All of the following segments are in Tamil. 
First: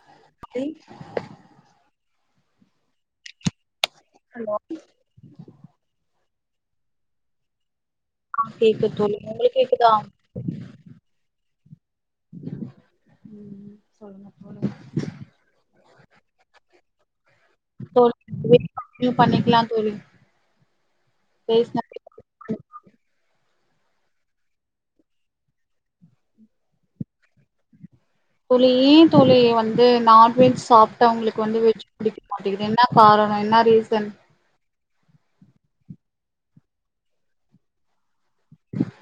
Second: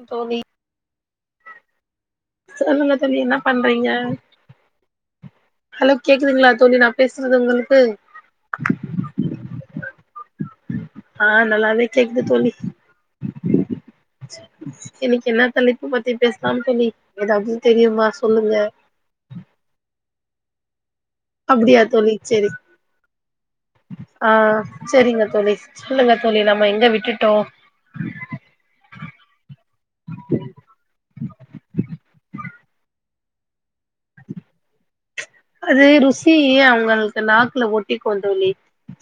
ம் தோழி வெய்ட் சொல்லுங்க தோழி என்ன பண்றீங்க? ஹலோ ஹலோ கேக்குதுங்ளா? தோழி நா பேசுறது உங்ளுக்கு ஆ கேக்குது தோழி. உங்களுக் கேக்குதா? ஆ நல்லாவே கேக்குது தோழி ம் சொல்லுங்க இன்னைக்கு என்ன தலைப்பு பத்தி பேசலாம் தோழி எதாவது தெரிமா சொல்லுங்க. இது பண்ணிக்கலாந் தோழி அப்டியா பேசின தோழி செரி ஆ செரிங்க தோழி சொல்லுங்க தோழி நம்ம எங்க விட்டுட்டோ? தோழி ஏன் தோழி வந்து நான்வெஜ் சாப்ட்டவங்களுக்கு வந்து வெஜ் புடிக்க மாட்டீகுது என்ன கார் என்னா ரீசன் அது ருசி அவுங்களுக்கு நாக்குல ஒட்டிக்கூந் தோழி.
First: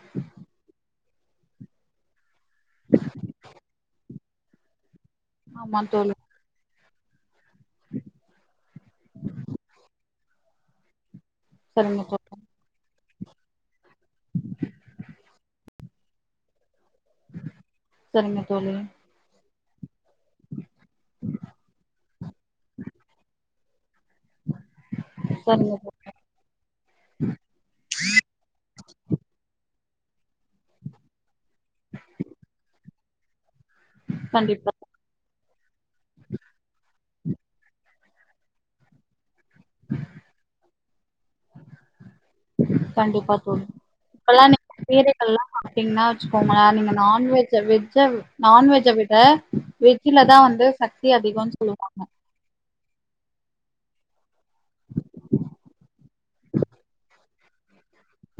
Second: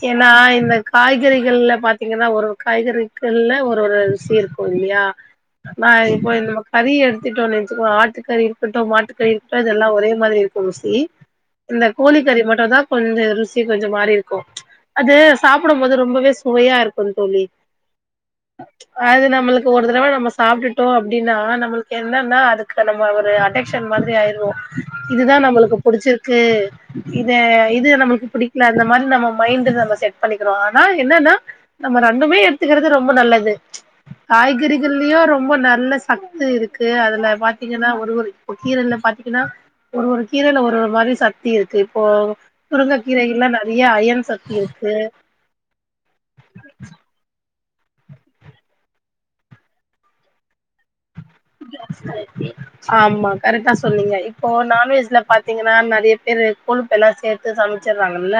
ஏனா இந்த காய்கறிகள்ல பாத்தீங்கன்னா ஒரு ஒரு காய்கறிகள்ல ஒரு ஒரு ருசி இருக்கு இல்லயா ஆமா நா தோழி இப்போ நம்ம கறி எடுத்துட்டோ வெச்சுக்கோ ஆட்டு கறி எடுத்துட்டோ மாட்டுக்கறி எடுத்துட்டோ இதெல்லா ஒரே மாரி இருக்கு ருசி இந்த சரிங்க தோழி கோழிக்கறி மட்டுதா கொஞ்சோ ருசி கொஞ்சோ மாறி இருக்கு அது சாப்டும்போது ரொம்பவே சுவையா இரு க்கும் தோழி சரிங்க தோழி அது நம்மளுக்கு ஒரு தடவ நம்ம சாப்ட்டுட்டோ அப்டினா நம்மளுக்கு என்னனா அதுக்கு நம்ம ஒரு அடிக் மாதிரி ஆயிருவோ இதுதா நம்மளுக்கு சரிங்க தோழி புடிச்சிரு க்கு இத இது நம்மளுக்கு புடிக்ல அந்த மாரி நம்ம மைண்ட் டு நம்ம செட் பண்ணிக்கிறோ ஆனா என்னனா நம்ம ரெண்டுமே எடுத்துக்கறது ரொம்ப நல்லது கண்டிப்பா காய்கறிகள்லியு ரொம்ப நல்ல சத்து இருக்கு அதுல பாத்தீங்கன்னா ஒ ரு இப்ப கீரைல பாத்தீனா ஒரு ஒரு கீரைல ஒரு ஒரு மாரி சக்தி இருக்கு இப்போ முருங்க கண்டிப்பா கீரைகள்ல தோழி நெறயா அயன் இப்பல்லா சக்தி நீங்க இருக்கு நான்வெஜ் வெஜ்ஜ நான்வெஜ்ஜ விட வெஜ்லதா வந்து ச ஆமா கரெக்டா சொன்னீங்க இப்போ நான்வெஜ்ல பாத்தீங்கன்னா நெறைய பேரு கொலுப்பல்லா சேத்து சமை ச்சுட்றாங்கல்ல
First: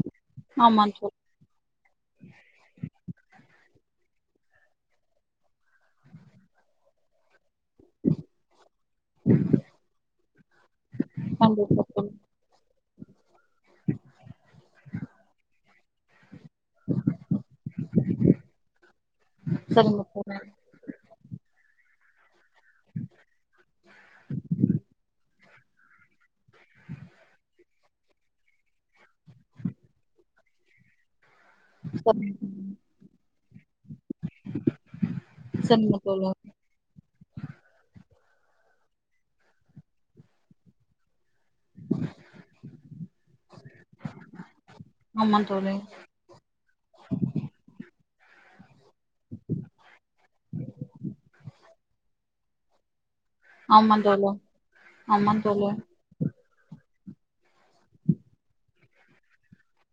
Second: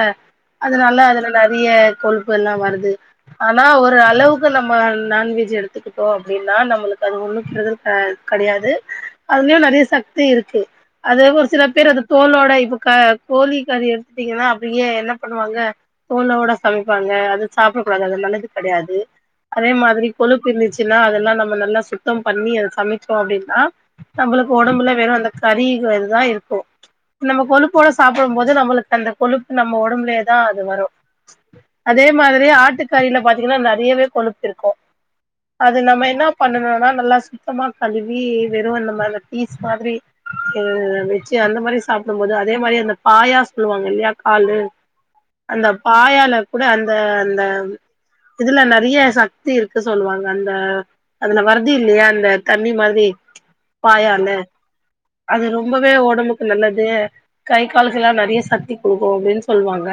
ஆமா அதனால தோழி அதுல நெறைய கொழுப்புல்லா வருது ஆனா ஒரு அளவுக்கு நம்ம நான்வெஜ் எடுத்துக்கிட்டோ அப்டின்னா நம்மளுக்கு அது ஒண்ணு பெரு ஆ கடையாது அதுலயு நறைய சக்தி இருக்கு அது ஒரு சில கண்டிப்பா பேர் அது தோழி தோலோட இப்ப க கோழி கரி எடுத்துட்டீங்கன்னா அப்டியே என்ன பண்ணுவாங்க தோளோட சமைப்பாங்க அது சாப்பிட கூடாது அதுல்லா நல்லது கெடையாது அதே சரிங்க மாதிரி தோழி கொழுப்பு இருந்துச்சுன்னா அதெல்லா நம்ம நல்லா சுத் தம் பண்ணி அத சமைச்சோ அப்டின்னா நம்மளுக்கு ஒடம்புல வெறு அந்த கரிங்ரதுதா இருக்கு நம்ம கொழுப்போட சாப்டும் போது நம்மளுக்கு அந்த கொழுப்பு நம்ம ஒடம்புலயே தா அது வரு அதே சரிங்க தோழி மாதிரியே ஆட்டுக்கறில பாத்தீங்கன்னா நர் றயவே கொழுப்பு இருக்கும் அது சரிங்க நம்ம என்ன தோழி பண்ணனுனா நல்லா சுத் வி வெறு அந்த மாரி அந்த பீஸ் மாதிரி அந்த மாரி சாப்டும் போது அதே மாரி அந்த பாயா சொல்லுவாங்க இல்லயா காலு ஆமா அந்த தோழி பாயால கூட அந்த அந்த இதுல நறய சக்தி இருக்கு சொல்வாங்க அந்த அதுல வர இல்லயா அந்த தண்ணி மாதிரி ஆமா பாயால தோழி ஆமா அது தோழி ரொம்பவே ஒடம்புக் நல்லது கை கால்குல்லா நறய சக்தி கொடுக்கு அப்டின்னு சொல்வாங்க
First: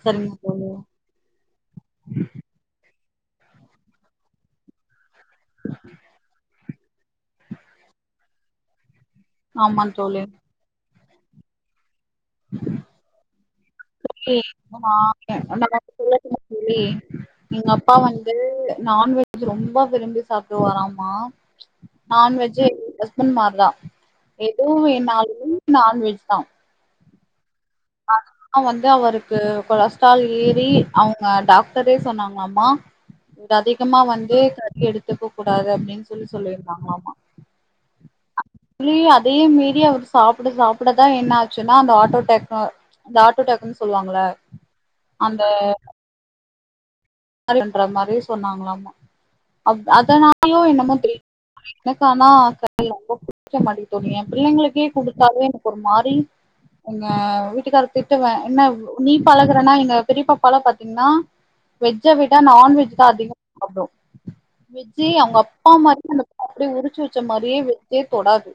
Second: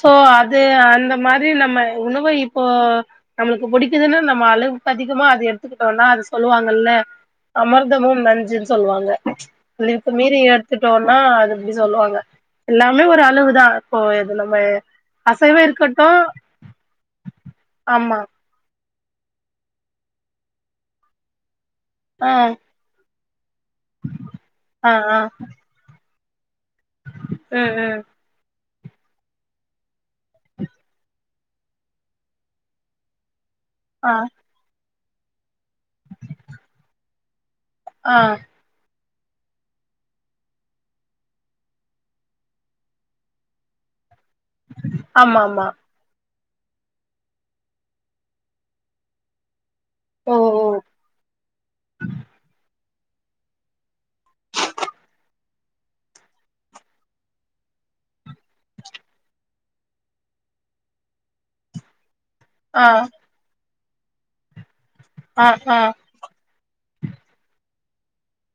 சோ சரிங்க அது தோழி அந்த மாரி நம்ம உணவு இப்போ நம்மளுக்கு பிடிக்குதுன்னு நம்ம அளவுக்கு அதிகமா அத எடுத்துக்கிட்டோனா அது லுவாங்கல்ல அமிர்தமு நஞ்சுனு சொல்லுவாங்க ஆமா அளவுக்கு தோழி மீறி எடுத்துட் டோனா அது அப்டி சொல்லுவாங்க எல்லாமே ஒரு அளவுதா இப்போ இது தோழி நம்ம நா அசைவோ இருக்கட்டு சொல்லட்டுமா [unintelligible] எங்க அப்பா ஆமா வந்து நான்வெஜ் ரொம்ப விரும்பி சாப்டுவாராமா ஆ நான்வெஜ் எங்க ஹஸ்பண்ட் மார்தா ஆ ஆ ஏதுவெனாலுமே நான்வெஜ்தா ம் ம் வந்து அவருக்கு கொலஸ்ட்ரால் ஏறி அவங்க டாக்டரே சொன்னாங்களாமா இது அதிகமா ஆ வந்து கறி எடுத்துக்க கூடாது அப்படின் சொல்லி சொல்லியிருந்தாங்கலாமா ஆ அதேயு மீரி அவர் சாப்பிட சாப்பிடதா என்ன ஆச்சுன்னா அந்த ஆட்டோ டெக்னோ இந்த ஆட்டோ டேக்குன் சொல்லுவாங்கள ஆமா அந்த ஆமா ன்ற மாரி சொன்னாங்களாமா ஓ அதனாலயோ ஓ என்னமோ தெரியல எனக்கு ஆனா ர பிடிக்க மாட்டிகிது என் பிள்ளைங்களுக்கே குடுத்தாலே எனக்கு ஒரு மாரி எங்க வீட்டுக்கார திட்டவே என்ன நீ பழகுறனா எங்க பெரிய பாப்பாலா பாத்தீங்கன்னா வெஜ்ஜ விட ஆ நான்வெஜ்தா அதிகமா சாப்டு விஜ்ஜி அவங்க ஆ அப்பா ஆ மாரி அந்த அப்படியே உரிச்சு வச்ச மாரியே தொடாது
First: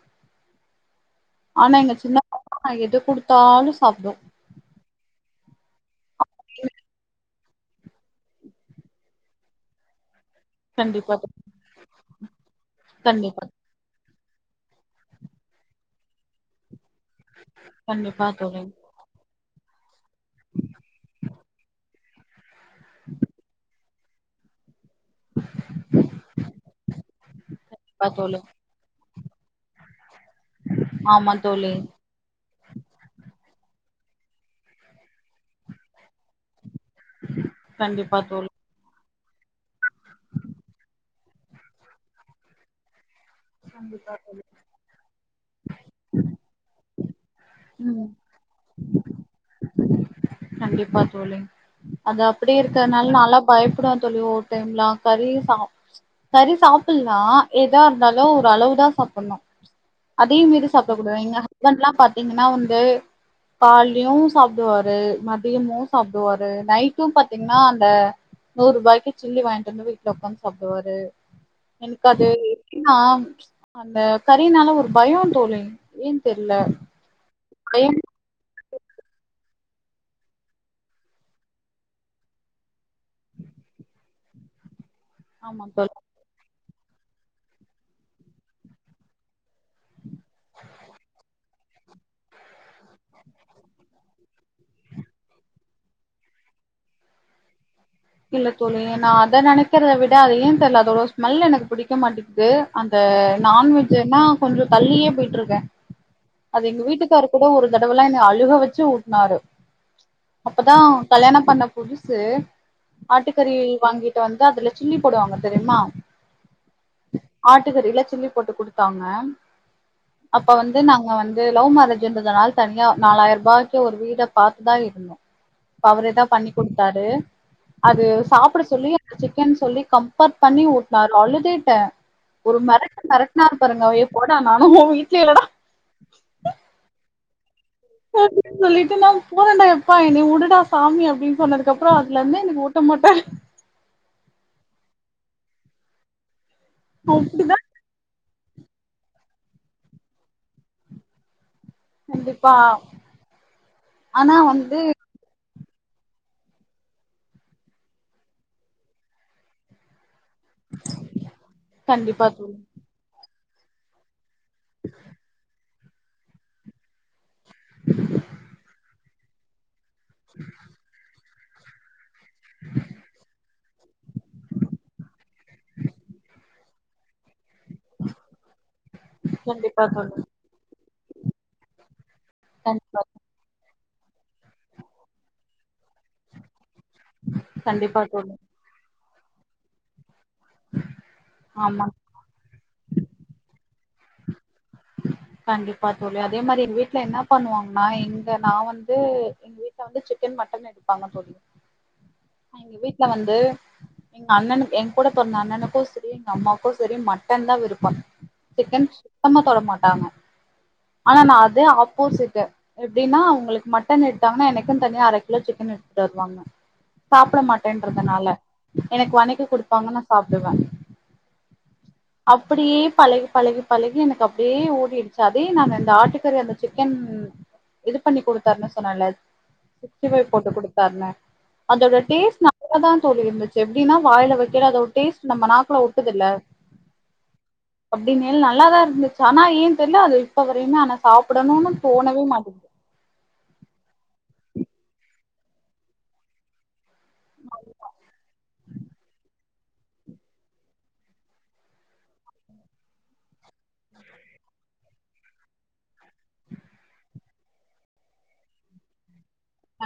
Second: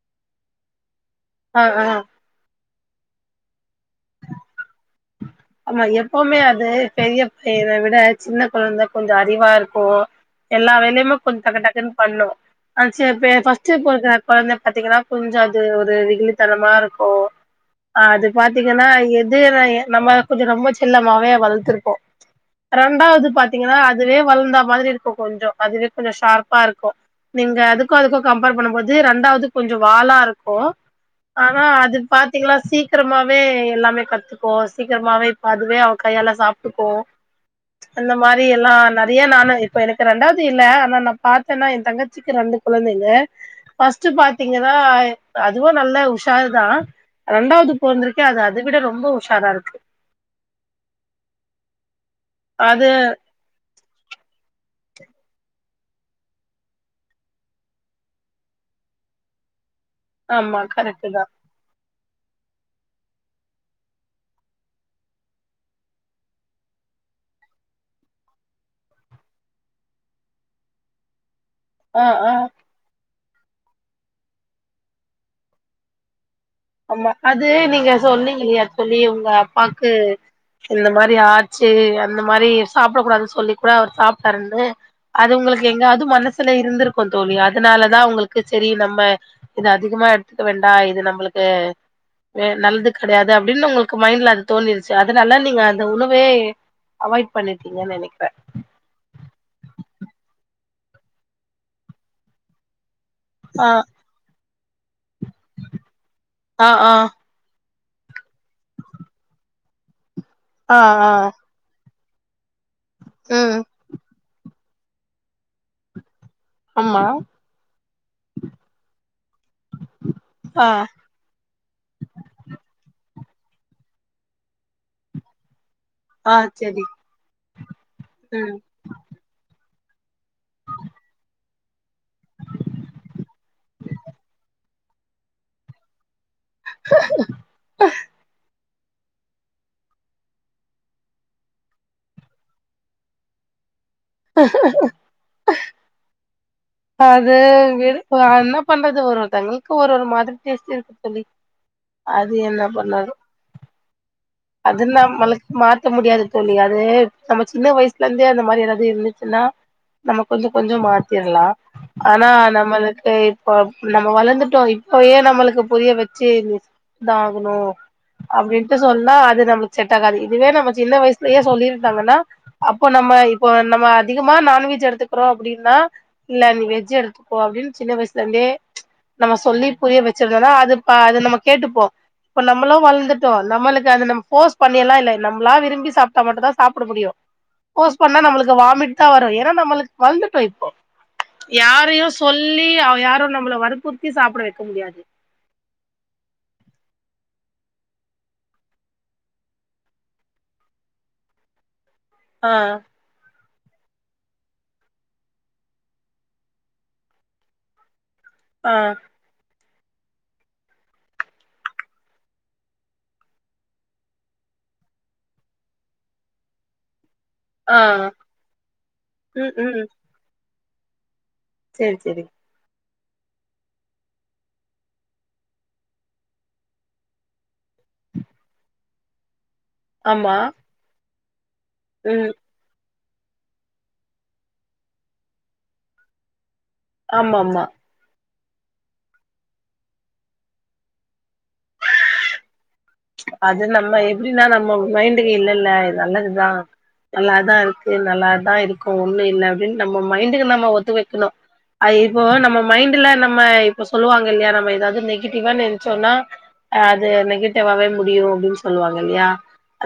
ஆ ஆனா ஆ எங்க சின்ன பாப்பா ஆ எது குடுத்தாலு சாப்டு ஆமா எப்பவுமே அது பெரிய பையன விட சின்ன கொழந்த கொஞ்சோ அறிவா இருக்கு எல்லா கண்டிப்பா வேலையுமே தோ கொஞ்சோ டக்க டக்கன்னு பண்ணு ஆ செரி கண்டிப்பா ஃபஷ்ட் பொறக்கற கோழந்த பாத்தீங்கன்னா கொஞ்ச அது ஒரு வெகுழுித்தனமா இருக் ஓ கண்டிப்பா அது தோழி பாத்தீங்கன்னா எது நம்ம கொஞ்ச ரொம்ப செல்லமாவே வளர்த்திருப்போ ரெண்டாவது பாத்தீங்கன்னா அதுவே வளர்ந்த மாதிரி இரு க்கு கொஞ்சோ அதுவே கொஞ்ச ஷார்ப்பா இருக்கு நீங்க அதுக்கு கண்டிப்பா அதுக்க தோழி கம்பேர் பண்ணு போது ரெண்டு டாவது கொஞ்சோ வாலா இருக்கு ஆமா ஆனா தோழி அது பாத்தீங்கன்னா சீக்கிரமாவே மே எல்லாமே கத்துக்கு சீக்கிரமாவே இப்ப அதுவே அவ கையால சாப் ட்டுக்கு அந்த கண்டிப்பா மாரி தோழி எல்லா ந றைய நானு இப்ப எனக்கு ரெண்டாவது இல்ல ஆனா நா பாத்தன்னா என் தங்கச்சிக்கு ரெண்டு குழந்தைங்க பஸ்ட் கண்டிப்பா தோழி பாத்தீங்கன்னா அதுவு நல்ல உஷார் தா ரெண்டாவது ம் பொண்ணிருக்கே அது அத விட ரொம்ப உஷாரா இருக்கு கண்டிப்பா தோழி அது அப்டி அது இருக்கனால நால்லா பயப்படுவ தோழி ஓவ்வரு டைம் கறி சாப் கறி சாப்பலா ஏதா இருந்தாலு ஒரு அளவு தா சாப்பணு அதே ஆமா மீறி சாப்ட கரெக்ட்டு கூடாது தா எங்க ஹஸ்பண்ட்லா பாத் த்தீங்கன்னா வந்து காலையு சாப்புடுவாரு மதியமு சாப்புடுவாரு நைட்டு பாத்தீங்கன்னா அந்த நூரூபாய்க்கு சில்லி வாங்கிட்டு வந்து வீட்டுல உக்காந்து சாப்புடுவாரு ஆ எனக்கு அது ஆ எப்டினா அந்த கறினால ஒரு பயோ தோழி ஏ ஆமா அது நீங்க சொன்னீங்க இல்லையா தோழி உங்க அப்பாக்கு இந்த மாரி ஆச்சு அந்த மாரி சாப்பட கூடாதுன்னு சொல்லி கூட அவர் சாப்ட்டாருன்னு அது ஆமா உங்களுக்கு தோழி எங்காவது மனசுல இருந்திருக்கு தோழி அதனாலதா உங்களுக்கு சரி நம்ம இது அதிகமா எடுத்துக்க வேண்டா இது நம்மளுக்கு வே நல்லது கெடயாது அப்டின்னு உங்களுக்கு மைண்ட்ல அது தோணிருச்சு அதனால நீங்க அந்த உணவே அவாய்ட் பண்ணி இல்ல தோழி நா அத நெனக்கிறத விட அத ஏ தெரியல அதோட ஸ்மெல் எனக்கு பிடிக்க மாட்டேக்குது த ஆ நான்வெஜ்ன்னா கொஞ்ச தள்ளியே போயிட்ருக்கே அது ஆ எங்க ஆ வீட்டுக்காரு கூட ஒரு தடவெல்லா என்ன அழுக வச்சு ஊட்னாரு அப்பதா ஆ ஆ கல்யாண பண்ண புதுசு சு ஆட்டுக்கறி ம் வாங்கிட்டு வந்து அதுல சில்லி போடுவாங்க தெரியுமா ஆமா ஆட்டுக்கறில சில்லி போட்டு குடுத்தாங்க அப்ப ஆ வந்து நாங்க வந்து லவ் மேரேஜ்ன்றதுனால தனியா நாலாயிர பாக்கு ஒரு வீட பாத்துதா இருந்தோ அப்ப அவருதா ஆ பண்ணி செரி குடுத்தாரு அது ம் சாப்பட சொல்லி அந்த சிக்கன் சொல்லி கம்பேர் பண்ணி ஊட்டுனாரு அழுதுட்டே ஒரு மெரட்டு மெரட்டுனாரு பாருங்க ஐயோ போடா நானா ஓ வீட்லய இல்லடா [inaudible] சொல்லி னாலு போறண்டா எப்பா என்ன உடுடா சாமி அப்டின்னு சொன்னதுக்கு அப்றோ அதுலருந்து எனக்கு ஊட்ட மாட்டாரு அத அப்டிதா விடு சோ என்ன பண்றது ஒரு ஒருதவங்களுக்கு ஒரு ஒரு மாரி டேஸ்ட் இருக்கு தோழி அது கண்டிப்பா என்னா பண்ணாது ஆனா வந்து அது நம்மளுக் மாத்த முடியாது தோழி அது நம்ம சின்ன வயசுல இருந்தே அந்த மாரி ஏதாவது இருந்துச்சுன்னா நம்ம கொஞ்ச கொஞ்ச மாத்திர்லா கண்டிப்பா ஆனா தோழி நம்மளுக்கு இப்ப நம்ம வளந்து டோ இப்ப ஏ நம்மளுக்கு புரிய வச்சு என்ன ஆகணு அப்டின்ட்டு சொன்னா அது நம்மளுக்கு செட்டாகாது இதுவே நம்ம சின்ன வயசுலயே சொல்லிருந்தாங்கன்னா அப்போ நம்ம இப்போ நம்ம அதிகமா நான்வெஜ் எடுத்துக்கிறோ அப்டின்னா இல்ல நீ வெஜ் எடுத்துக்கோ அப்படின்னு சின்ன வயசுலே இருந்தே நம்ம சொல்லி கண்டிப்பா புரிய தோழி வச்சிருந்தோம்னா அது இப்பா அது நம்ம கேட்டுப்போ இப்ப நம்மளு கண்டிப்பா வளந்துட்டோ நம்மளுக் கு அது நம்ம போர்ஸ் பண்ணியெல்லா இல்ல நம்மளா விரும்பி சாப்ட்டா மட்டுந்தா சாப்பட முடியு போர்ஸ் கண்டிப்பா பண்ணா தோழி நம்மளுக்கு வாமிட் தா வரு ஏன்னா நம்மளுக்கு வந்து ஆமா யாரையு சொல்லி அவ யாரு நம்மள வற் குத்தி சாப்பட வைக்க முடியாது கண்டிப்பா தோழி அதே மாரி எங்க வீட்ல என்ன பண்ணுவாங்கன்னா எங்க நா வந்து எங்க வீட்டு வந்து சிக்கன் மட்டன் எடுப்பாங்கன்னு தோழி ஆ எங்க வீட்ல வந்து எங்க அண்ணனுக்கு ஏ கூட பொறந்த அண்ணனுக்கு சரி எங்க அம்மாவுக்கு சரி மட்டன் தா விருப்போ ஆ சிக்கன் சுத்தமா தொட மாட்டாங்க ஆனா நா அதே ஆப்போசிட்டு எப்படின்னா அவங்களுக்கு மட்டன் எடுத்தாங்கன்னா எனக்குனு தனியா அர கிலோ சிக்கன் எடுத்துட்டு வருவாங்க சாப்புட ஆ மாட்டேன்றதுனால எனக்கு வணக்கி ம் ம் குடுப்பாங்க நா சாப்டுவே சேரி சேரி அப்படியே பழகி பழகி பழகி எனக்கு அப்படியே ஓடிடுச்சி அதே நானு இந்த ஆட்டுக்கறி அந்த சிக்கன் இது பண்ணி குடுத்தாருன்னு சொன்னல சிக்டிபைவ் ஆமா போட்டு குடுத்தாருன்னா அதோட ம் டேஸ்ட் நல்ல தா தோழி இருந்துச்சு எப்படின்னா வாயில வைக்கயில அதோட டேஸ்ட் நம்ம நாக்கல ஒட்டுதுல ஆமா ஆமா அப்டின்மேல் நல்லாதா இருந்துச்சு ஆனா ஏன்னு தெரில அது இப்ப வரையுமே ஆனா சாப்படணும்னு தோணவே மாட்டது அது நம்ம எப்படின்னா நம்ம மைண்டுக்கு இல்லல்ல இது நல்லதுதா நல்லாதா இருக்கு நல்லாதா இருக்கு ஒண்ணு இல்ல அப்படின்னு நம்ம மைண்டுக்கு நம்ம ஒத்து வைக்கணு ஐ இப்போ நம்ம மைண்ட்ல நம்ம இப்ப சொல்லுவாங்க இல்லையா நம்ம ஏதாவது நெகிட்டிவா நெனச்சோன்னா அ அது நெகட்டிவாவவே முடியு அப்டின்னு சொல்லுவாங்க இல்லையா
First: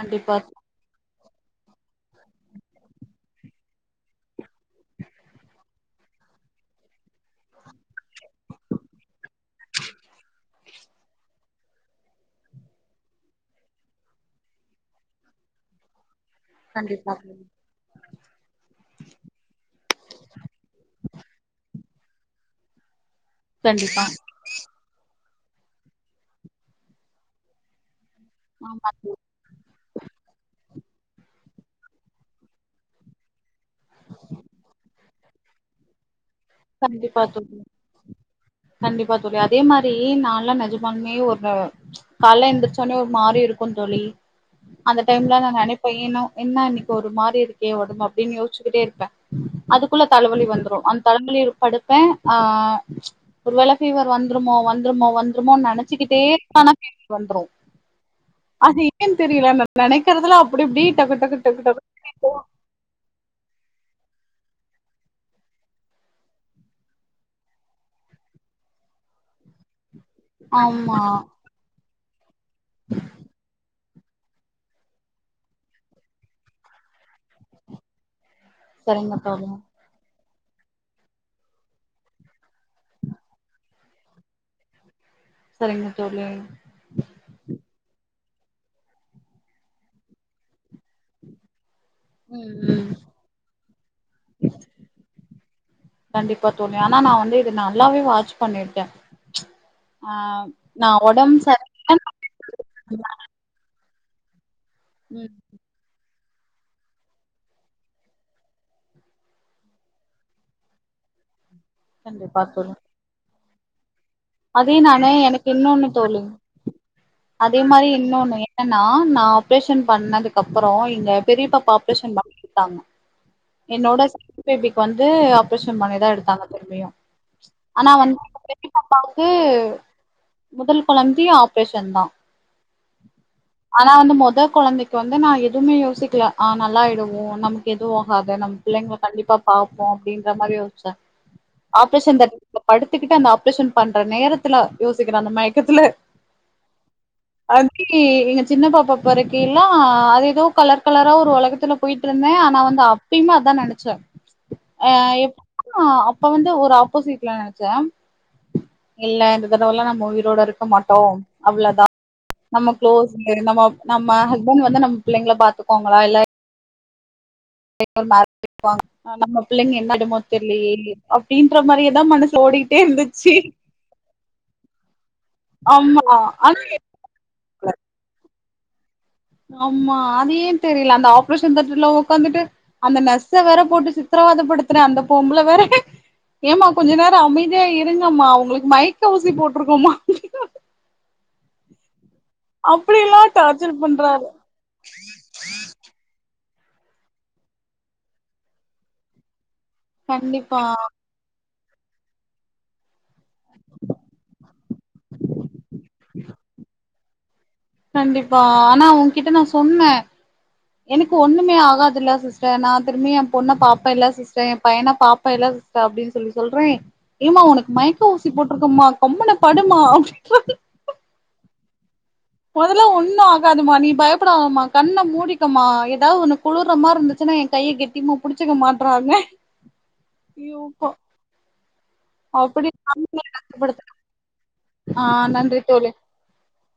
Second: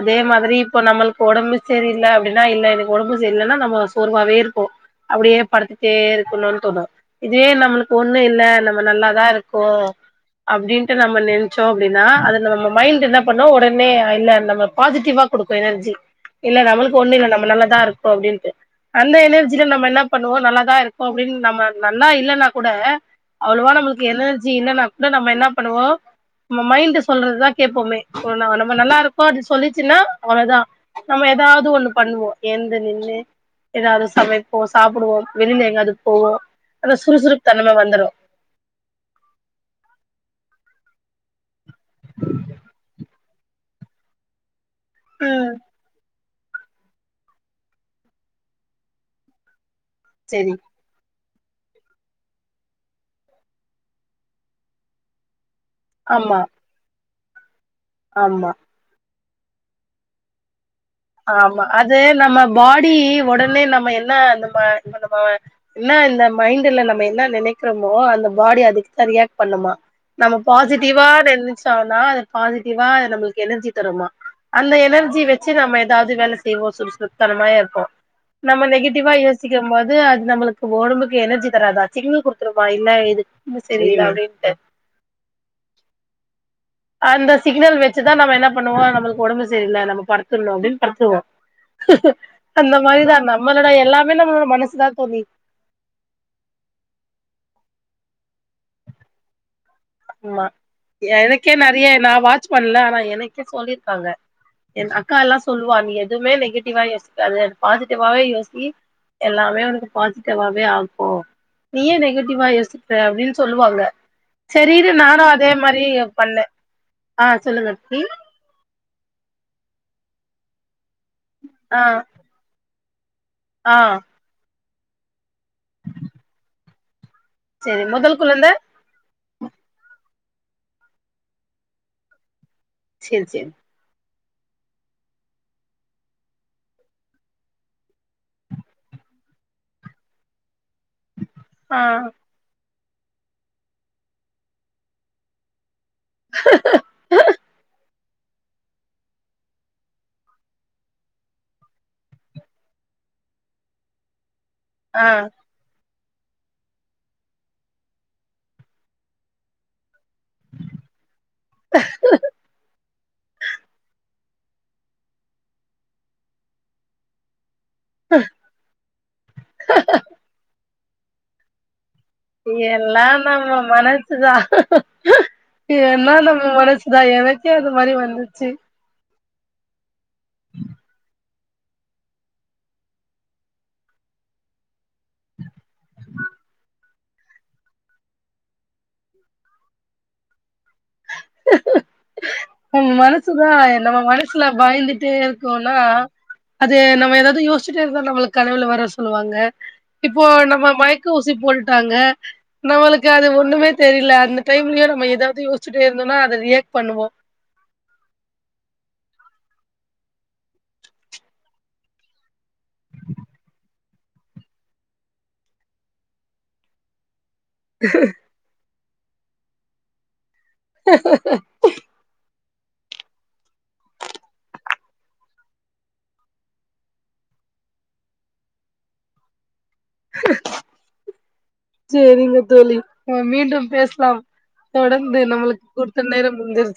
அதே மாதிரி இப்ப நம்மள் ஒடம்பு சரி இல்ல அப்படின்னா இல்ல எனக்கு ஒடம்பு சரி இல்லைன்னா நம்ம சோர்வாவே இருப்போ அப்படியே படுத்துட்டே இருக்கணும்னு தோணு இதுவே நம்மளுக்கு ஒண்ணு இல்ல நம்ம நல்லாதா இருக்கோ அப்படின்ட்டு நம்ம நெனச்சோ அப்படின்னா அது நம்ம நம்ம மைண்ட்டு என்ன பண்ணு ஒடனே இல்ல நம்ம பாசிட்டிவா குடுக்கும் எனர்ஜி இல்ல நம்மளுக்கு கண்டிப்பா ஒண்ணுல்ல நம்ம நல்லதா இருக்கோ அப்டின்ட்டு அந்த எனர்ஜில நம்ம என்ன பண்ணுவோ நல்லாதா இருக்கோ அப்படின்னு நம்ம நல்லா இல்லன்னா கூட அவ்வளோவா நம்மளுக்கு கண்டிப்பா எனர்ஜி இல்லன்னா கூட நம்ம என்னா பண்ணுவோ நம்ம மைண்ட்டு சொல்றதுதா கேப்போமே இப்போ நம்ம ஆமா தோழி நல்லாருக்கோ அது சொல்லிச்சுன்னா அவளதா நம்ம ஏதாவது ஒண்ணு பண்ணுவோ எழுந்து நின்னு ஏதாவது சமைப்போ சாப்புடுவோ வெளில எங்காது போவோ அந்த கண்டிப்பா சுறுசுறுப்பு தோழி தன்ம வந்துரு கண்டிப்பா தோழி அதே மாரி நான்ல்லா நெஜ மாலுமே ஒரு கால்லே எந்திரச்சோன்னே ஒரு மாரி இருக்கு தோழி அந்த டைம்ல நா ம் நெனப்பே ஏனு என்னா இன்னைக்கு ஒரு மாரி இருக்கே ஒடம்பு அப்படின்னு யோசிச்சுக்கிட்டே இருப்பே அதுக்குள்ள தலைவலி சரி வந்துரு அந்த [unintelligible] படுப்பே ஆ ஒரு வேல பீவர் வந்துருமோ வந்துருமோ வந்து வந்துருமோனு நெனச்சிக்கிட்டே ஆமா இருப்ப ஆனா பீவர் வந்துரு ஆமா அது ஏன்னு தெரியல நா நெனைக்கறதுலா அப்டி இப்டி டக்கு டக்கு ஆமா டக்கு டக்கு அது நம்ம பாடி ஒடனே நம்ம என் னா இந்த ம இந்த நம்ம மைண்ட்ல நம்ம என்ன நெனைக்கிறோமோ அந்த பாடி அதுக்குதா ரியாக்ட் பண்ணும்மா நம்ம ஆமா பாசிட்டிவா நெனச்சோனா அது பாசிட்டிவா நம்மளுக்கு எனர்ஜி தரும்மா அந்த எனர்ஜி வச்சு நம்ம ஏதாவது வேல செய்வோ சுறுசுறுத் தனமாவே இருப்போ நம்ம நெகட்டிவா சரிங்க தோழி யோசிக்கறம் போது அது நம்மளுக்கு ஒடம்புக்கு எனர்ஜி தராதா சிக்னல் குடுத்துருமா இல்ல இதுக்கு சரி இல்ல அப்டின்டடு சரிங்க தோழி அந்த சிக்னல் வச்சுதா நம்ம என்ன பண்ணுவோ நமக்கு ஒடம்பு சரியில்ல நம்ம படுத்துணு அப்படின்னு படுத்துருவோ ம் அந்த ம் மாரிதா நம்மளோட எல்லாமே நம்மளோட மனசுதா தோழி கண்டிப்பா தோழி ஆனா நா வந்து இதது நல்லாவே வாட்ச் பண்ணிட்டே ஆமா எனக்கே நெறையா நா வாட்ச் பண்ணல ஆனா சரியில்ல எனக்கே சொல்லிருக்காங்க என் அக்கா ம் எல்லா சொல்லுவா நீ எதுவுமே நெகட்டிவா யோசிக்காது பாசிட்டிவாவே யோசி எல்லாமே ஒனக்கு பாசிட்டிவாவே ஆக்கு நீ ஏ கண்டிப்பா நெகட்டிவா தோழி யோக்குற அப்டின்னு சொல்லுவாங்க சரி அதே இரு நானு எனக்கு அதே மாரி இன்னொன்னு தோழி பண்ணே ஆ அதே சொல்லுங்க மாரி தோழி இன்னொண்ணு ஏன்னா நா ஆபரேஷன் பண்ணதுக்கு அப்பறோ நீங்க பெரியப்பா ஆ ஆப்ரேஷன் பங்கட்டாங்க ஆ என்னோட செகண்ட் பேபிக்கு வந்து ஆப்ரேஷன் பண்ணிதா எடுத்தாங்க திரும்பியு சரி ஆனா முதல் வந்து குழந்த [unintelligible] து முதல் கொழந்தயு ஆப்ரேஷன் தா சரி சரி ஆனா வந்து மொ த கொழந்தைக்கு வந்து நா எதுவுமே யோசிக்கல் ஆ நல்லாய்டுவோ நமக்கு எதுவு ஆகாது நம்ம பிள்ளைங்க கண்டிப்பா பாப்போ அப்படின்ற மாரி யோசிச்சே ஆ ஆப்ரேஷன் த படுத்துக்கிட்டு அந்த ஆப்ரேஷன் பண்ற நேரத்துல யோசிக்கிறே அந்த மயக்கத்துல அந் கி எங்க சின்ன பாப்பா பொறக்கயில்ல அது ஏதோ கலர் கலரா ஒரு ஒலகத்துல போயிட்டு இருந்தே ஆனா வந்து அப்பயுமே அதா நெனைச்சே அ ஆ எப்னா அப்ப வந்து ஒரு ஆப்போசிட்ல நெனைச்சே இல்ல இந்த தடவெல்லா நம்ம உயிரோட இருக்க மாட்டோ அவ்ளோதா நம்ம குளோஸ்ட்டு நம்ம நம்ம ஸ்பண்ட் வந்து நம்ம புள்ளைங்கள பாத்துப்பாங்களா இல்ல [inaudible] ஒரு மார்கிர்க் வாங்குனா நம்ம புள்ளைங்க என்ன அயிடுமோ தெரிலயே அப்டின்ற மாரியே இயெல்லா நம்ம மனசுதா இது ஆமா எல்லா நம்ம ஆனா மனசுதா எனக்கே அந்த மாரி வந்துச்சு ஆமா அது ஏன் தெரியல அந்த ஆப்ரேஷன் தேட்டர்ல உக்காந்துட்டு அந்த நர்ஸ வேற போட்டு சித்திர விவாதப்படுத்துறே அந்த பொம்புல வேற ஏமா கொஞ்ச நேரோ அமைதியா இருங்கம்மா உங்களுக்கு மைக் ஊசி போட்டுருக்கோமா ஹ நம்ம மனசுதா டார்ச்சர் நம்ம பண்றாரு மனசுல பாய்ந்துட்டே இருக்கோனா அது நம்ம ஏதாவது யோசிச்சிட்டே இருந்தா நம்ளுக்கு கனவுல வரு சொல்லுவாங்க இப்போ கண்டிப்பா நம்ம மயக்க ஊசி போட்டுட்டாங்க நம்மளுக் இது அது ஒண்ணமே தெரில அந்த டைம்லயோ நம்ம ஏதாவது யோசிச்சுட்டே இருந்தோம்னா அத ரியாக்ட் பண்ணுவோ கண்டிப்பா ஆனா அவுங்கிட்ட நா சொன்னே எனக்கு ஒண்ணுமே ஆகாதுல்ல சிஸ்டர் நா திரும்பி என் பொண்ண பாப்பெல்ல சிஸ்டர் என் பையன பாப்பெல்ல அப்டின்னு சொல்லி சொல்றே ஏமா உனக்கு மயக்க ஊசி போட்ருக்கோமா கம்முன்னு படும்மா அப்டின்றாங்க ஹ மொதல்ல ஒண்ணு ஆகாதுமா நீ பயப்படாதமா கண்ண மூடிக்கமா ஏதாவது ஒன்னு குளுர்ற மாரி இருந்துச்சுன் னா ஏங் கைய கெட்டிமா புடிச்சிக்க மாட்டறாங்க ஐயோ ப்பா சேரிங்க தோழி நம்ம மீண்டும் பேஸ்லாம் ஆ தொடர்ந்து நன்றி நம்மளுக் தோழி குடுத்த நேரம் முடிஞ்